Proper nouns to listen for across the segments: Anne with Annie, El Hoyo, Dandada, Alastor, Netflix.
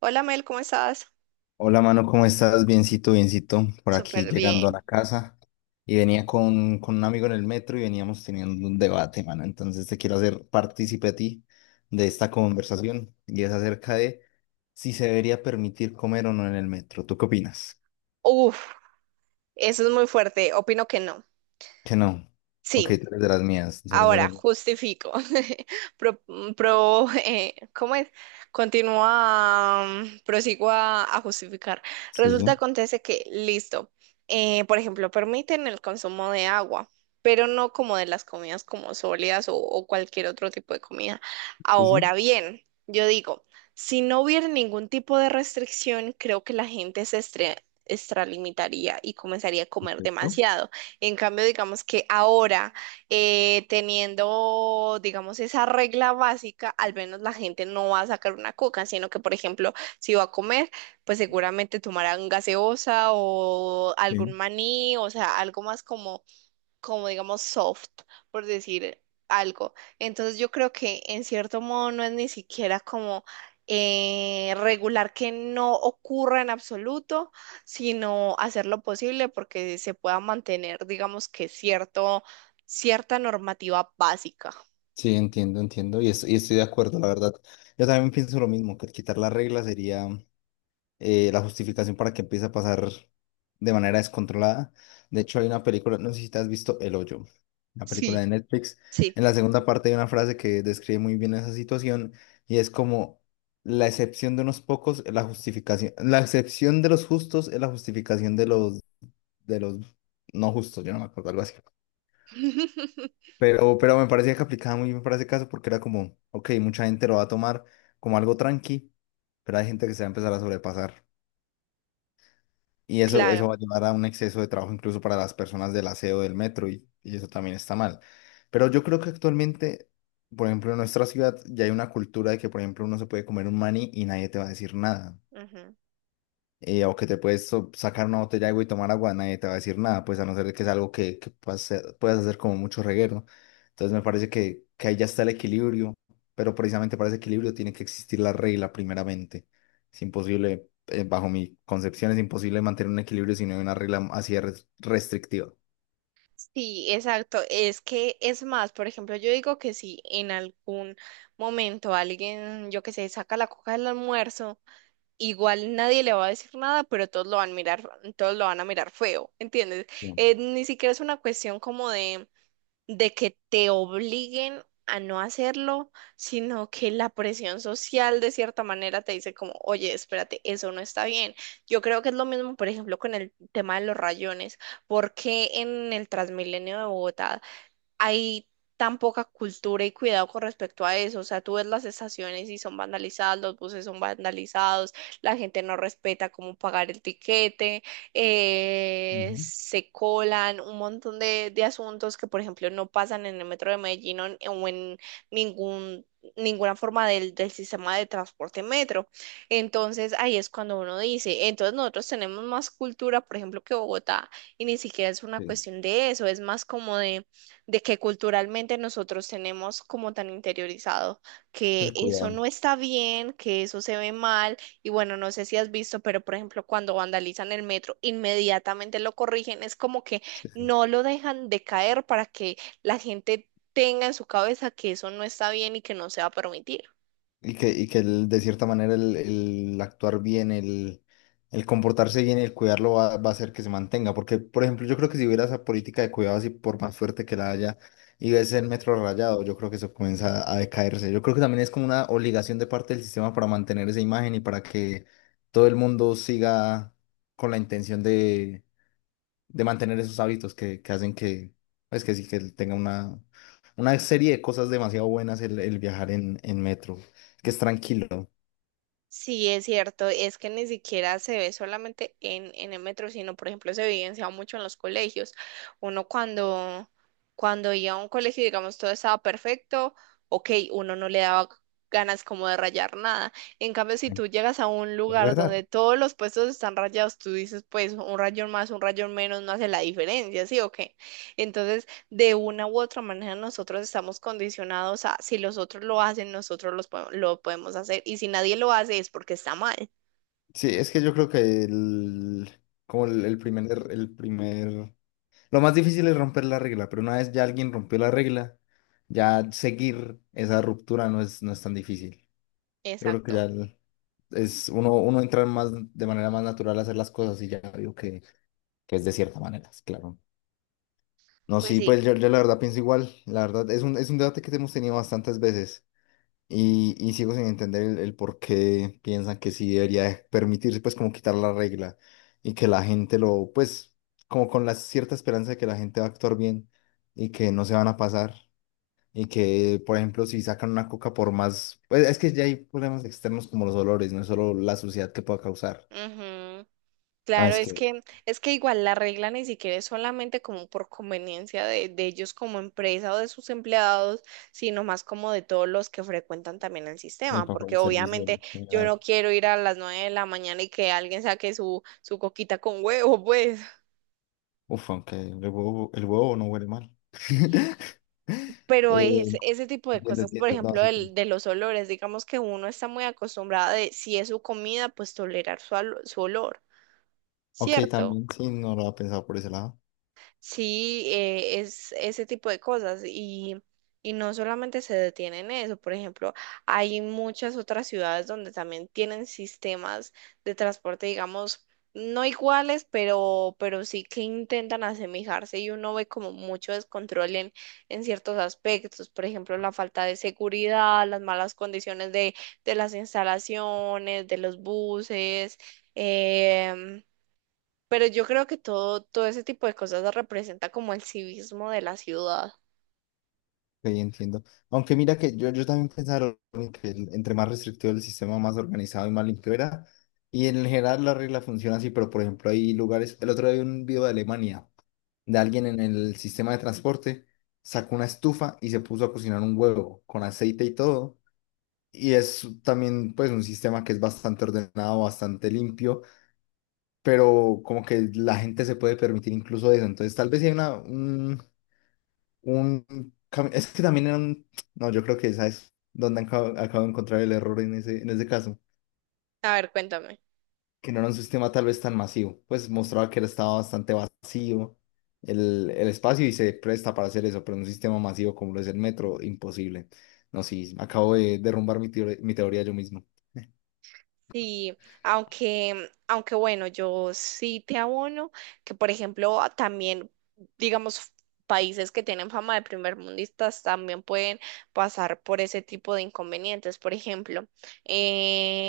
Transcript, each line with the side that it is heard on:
right: Hola Mel, ¿cómo estás?
left: Hola, mano, ¿cómo estás? Biencito, biencito, por aquí
right: Súper
left: llegando a
right: bien.
left: la casa. Y venía con un amigo en el metro y veníamos teniendo un debate, mano. Entonces te quiero hacer partícipe a ti de esta conversación y es acerca de si se debería permitir comer o no en el metro. ¿Tú qué opinas?
right: Uf, eso es muy fuerte. Opino que no.
left: Que no. Ok,
right: Sí.
left: tú eres de las mías, tú eres de
right: Ahora,
left: las...
right: justifico. ¿Cómo es? Continúa, prosigo a justificar.
left: Sí,
right: Resulta,
left: sí,
right: acontece que, listo, por ejemplo, permiten el consumo de agua, pero no como de las comidas como sólidas o cualquier otro tipo de comida.
left: sí, sí,
right: Ahora bien, yo digo, si no hubiera ningún tipo de restricción, creo que la gente extralimitaría y comenzaría a comer
left: perfecto.
right: demasiado. En cambio, digamos que ahora teniendo, digamos, esa regla básica, al menos la gente no va a sacar una coca, sino que, por ejemplo, si va a comer, pues seguramente tomarán gaseosa o algún
left: Sí.
right: maní, o sea, algo más como como digamos soft, por decir algo. Entonces yo creo que en cierto modo no es ni siquiera como regular que no ocurra en absoluto, sino hacer lo posible porque se pueda mantener, digamos que cierto, cierta normativa básica.
left: Sí, entiendo, entiendo y y estoy de acuerdo, la verdad. Yo también pienso lo mismo, que el quitar la regla sería... la justificación para que empiece a pasar de manera descontrolada. De hecho, hay una película, no sé si te has visto El Hoyo, una
right: Sí.
left: película de Netflix.
right: Sí.
left: En la segunda parte hay una frase que describe muy bien esa situación y es como la excepción de unos pocos es la justificación, la excepción de los justos es la justificación de los no justos, yo no me acuerdo algo así. Pero me parecía que aplicaba muy bien para ese caso porque era como, ok, mucha gente lo va a tomar como algo tranqui, pero hay gente que se va a empezar a sobrepasar. Y eso
right: Claro.
left: va a llevar a un exceso de trabajo incluso para las personas del aseo del metro y eso también está mal. Pero yo creo que actualmente, por ejemplo, en nuestra ciudad ya hay una cultura de que, por ejemplo, uno se puede comer un maní y nadie te va a decir nada,
right: Ujú.
left: o que te puedes sacar una botella de agua y tomar agua, nadie te va a decir nada, pues a no ser de que es algo que puedas hacer como mucho reguero, ¿no? Entonces me parece que ahí ya está el equilibrio, pero precisamente para ese equilibrio tiene que existir la regla primeramente. Es imposible, bajo mi concepción, es imposible mantener un equilibrio si no hay una regla así de restrictiva.
right: Sí, exacto. Es que es más, por ejemplo, yo digo que si en algún momento alguien, yo qué sé, saca la coca del almuerzo, igual nadie le va a decir nada, pero todos lo van a mirar, todos lo van a mirar feo, ¿entiendes?
left: Bien.
right: Ni siquiera es una cuestión como de que te obliguen a no hacerlo, sino que la presión social de cierta manera te dice como, oye, espérate, eso no está bien. Yo creo que es lo mismo, por ejemplo, con el tema de los rayones, porque en el Transmilenio de Bogotá hay tan poca cultura y cuidado con respecto a eso. O sea, tú ves las estaciones y son vandalizadas, los buses son vandalizados, la gente no respeta cómo pagar el tiquete,
left: Ujú.
right: se colan un montón de asuntos que, por ejemplo, no pasan en el metro de Medellín o en ningún... ninguna forma del, del sistema de transporte metro. Entonces ahí es cuando uno dice, entonces nosotros tenemos más cultura, por ejemplo, que Bogotá, y ni siquiera es una
left: Sí.
right: cuestión de eso, es más como de que culturalmente nosotros tenemos como tan interiorizado que
left: El
right: eso
left: cuidado.
right: no está bien, que eso se ve mal, y bueno, no sé si has visto, pero por ejemplo, cuando vandalizan el metro, inmediatamente lo corrigen, es como que
left: Sí, sí.
right: no lo dejan de caer para que la gente tenga en su cabeza que eso no está bien y que no se va a permitir.
left: Y que de cierta manera el actuar bien, el comportarse bien y el cuidarlo va a hacer que se mantenga. Porque, por ejemplo, yo creo que si hubiera esa política de cuidado así, por más fuerte que la haya, y ves el metro rayado, yo creo que eso comienza a decaerse. Yo creo que también es como una obligación de parte del sistema para mantener esa imagen y para que todo el mundo siga con la intención de mantener esos hábitos que hacen que, pues que sí, que él tenga una serie de cosas demasiado buenas el viajar en metro, que es tranquilo.
right: Sí, es cierto, es que ni siquiera se ve solamente en el metro, sino por ejemplo se evidencia mucho en los colegios. Uno cuando, cuando iba a un colegio, digamos, todo estaba perfecto, ok, uno no le daba ganas como de rayar nada. En cambio, si
left: Sí,
right: tú llegas a un
left: es
right: lugar
left: verdad.
right: donde todos los puestos están rayados, tú dices, pues un rayón más, un rayón menos, no hace la diferencia, ¿sí o qué? Entonces, de una u otra manera nosotros estamos condicionados a si los otros lo hacen, nosotros lo podemos hacer y si nadie lo hace es porque está mal.
left: Sí, es que yo creo que el, como el primer, lo más difícil es romper la regla, pero una vez ya alguien rompió la regla, ya seguir esa ruptura no es, no es tan difícil. Yo creo que ya
right: Exacto.
left: uno entra más de manera más natural a hacer las cosas y ya veo que es de cierta manera, claro. No,
right: Pues
left: sí,
right: sí.
left: pues yo la verdad pienso igual. La verdad es un debate que hemos tenido bastantes veces y sigo sin entender el por qué piensan que sí debería permitirse, pues, como quitar la regla y que la gente lo, pues, como con la cierta esperanza de que la gente va a actuar bien y que no se van a pasar y que, por ejemplo, si sacan una coca por más, pues, es que ya hay problemas externos como los olores, no es solo la suciedad que pueda causar.
right: Ujú.
left: No,
right: Claro,
left: es que,
right: es que igual la regla ni siquiera es solamente como por conveniencia de ellos como empresa o de sus empleados, sino más como de todos los que frecuentan también el sistema,
left: para
right: porque
left: el servicio
right: obviamente
left: en
right: yo
left: general.
right: no quiero ir a las 9 de la mañana y que alguien saque su, su coquita con huevo, pues.
left: Uf, aunque el huevo no huele mal.
right: Pero
left: Eh,
right: es ese tipo de
left: entiendo,
right: cosas, por
left: entiendo. No,
right: ejemplo,
left: sí, sí.
right: de los olores, digamos que uno está muy acostumbrado de si es su comida, pues tolerar su olor,
left: Ok,
right: ¿cierto?
left: también sí, no lo había pensado por ese lado.
right: Sí, es ese tipo de cosas y no solamente se detiene en eso, por ejemplo, hay muchas otras ciudades donde también tienen sistemas de transporte, digamos, no iguales, pero sí que intentan asemejarse y uno ve como mucho descontrol en ciertos aspectos, por ejemplo, la falta de seguridad, las malas condiciones de las instalaciones, de los buses. em, pero yo creo que todo, todo ese tipo de cosas representa como el civismo de la ciudad.
left: Ok, entiendo. Aunque mira que yo también pensaba en que entre más restrictivo el sistema, más organizado y más limpio era. Y en general la regla funciona así, pero por ejemplo hay lugares, el otro día vi un video de Alemania, de alguien en el sistema de transporte, sacó una estufa y se puso a cocinar un huevo con aceite y todo. Y es también pues un sistema que es bastante ordenado, bastante limpio, pero como que la gente se puede permitir incluso eso. Entonces tal vez sí hay una, un cami- es que también era un... No, yo creo que esa es donde acabo de encontrar el error en ese caso,
right: A ver, cuéntame.
left: que no era un sistema tal vez tan masivo, pues mostraba que estaba bastante vacío el espacio y se presta para hacer eso, pero en un sistema masivo como lo es el metro, imposible. No, sí, acabo de derrumbar mi teoría yo mismo.
right: Sí, aunque, aunque bueno, yo sí te abono que, por ejemplo, también, digamos, países que tienen fama de primermundistas también pueden pasar por ese tipo de inconvenientes. Por ejemplo,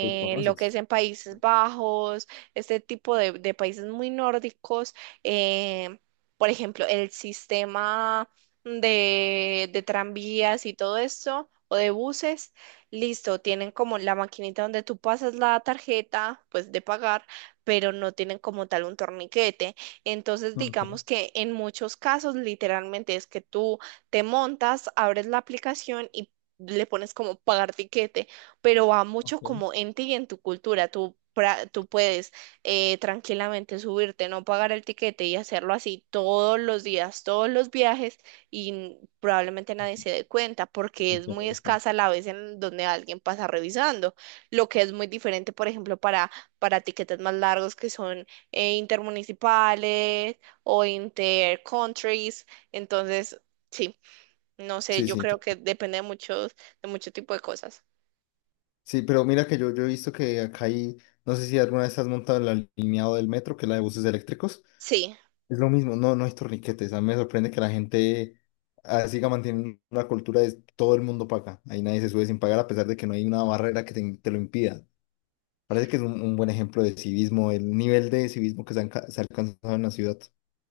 left: ¿Lo
right: lo que es
left: conoces?
right: en Países Bajos, este tipo de países muy nórdicos, eh, por ejemplo, el sistema de tranvías y todo esto, o de buses listo, tienen como la maquinita donde tú pasas la tarjeta, pues de pagar, pero no tienen como tal un torniquete. Entonces,
left: Ok,
right: digamos que en muchos casos, literalmente es que tú te montas, abres la aplicación y le pones como pagar tiquete, pero va mucho
left: ok.
right: como en ti y en tu cultura. Tú puedes tranquilamente subirte, no pagar el tiquete y hacerlo así todos los días, todos los viajes y probablemente nadie se dé cuenta
left: Sí,
right: porque es
left: claro,
right: muy
left: claro.
right: escasa la vez en donde alguien pasa revisando, lo que es muy diferente, por ejemplo, para tiquetes más largos que son intermunicipales o intercountries. Entonces, sí, no sé,
left: Sí,
right: yo
left: sí,
right: creo
left: te-
right: que depende de muchos, de mucho tipo de cosas.
left: sí, pero mira que yo he visto que acá hay, no sé si alguna vez has montado el alineado del metro, que es la de buses eléctricos,
right: Sí.
left: es lo mismo, no, no hay torniquetes, a mí me sorprende que la gente ah, siga manteniendo una cultura de todo el mundo paga, ahí nadie se sube sin pagar a pesar de que no hay una barrera que te lo impida. Parece que es un buen ejemplo de civismo, el nivel de civismo que se ha alcanzado en la ciudad,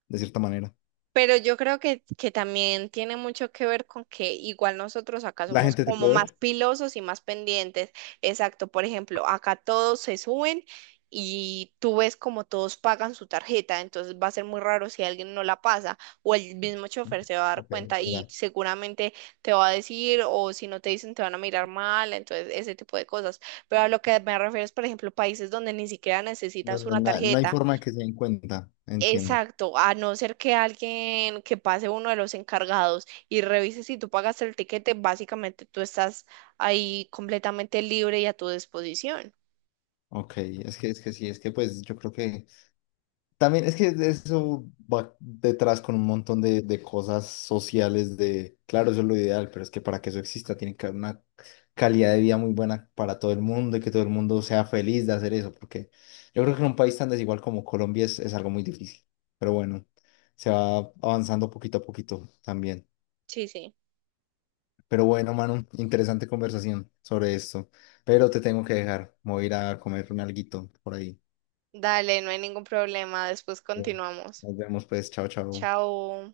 left: de cierta manera.
right: Pero yo creo que también tiene mucho que ver con que igual nosotros acá
left: ¿La
right: somos
left: gente te
right: como
left: puede
right: más
left: ver?
right: pilosos y más pendientes. Exacto, por ejemplo, acá todos se suben y tú ves como todos pagan su tarjeta, entonces va a ser muy raro si alguien no la pasa o el mismo chofer se va a dar
left: Ok, es
right: cuenta y
left: verdad.
right: seguramente te va a decir o si no te dicen te van a mirar mal, entonces ese tipo de cosas. Pero a lo que me refiero es, por ejemplo, países donde ni siquiera
left: No,
right: necesitas una
left: no no hay
right: tarjeta.
left: forma de que se den cuenta, entiendo.
right: Exacto, a no ser que alguien que pase uno de los encargados y revise si tú pagaste el tiquete, básicamente tú estás ahí completamente libre y a tu disposición.
left: Ok, es que sí, es que pues yo creo que también es que eso va detrás con un montón de cosas sociales de, claro, eso es lo ideal, pero es que para que eso exista tiene que haber una calidad de vida muy buena para todo el mundo y que todo el mundo sea feliz de hacer eso, porque yo creo que en un país tan desigual como Colombia es algo muy difícil, pero bueno, se va avanzando poquito a poquito también.
right: Sí, sí.
left: Pero bueno, Manu, interesante conversación sobre esto, pero te tengo que dejar, me voy a ir a comerme alguito por ahí.
right: Dale, no hay ningún problema. Después continuamos.
left: Nos vemos pues, chao, chao.
right: Chao.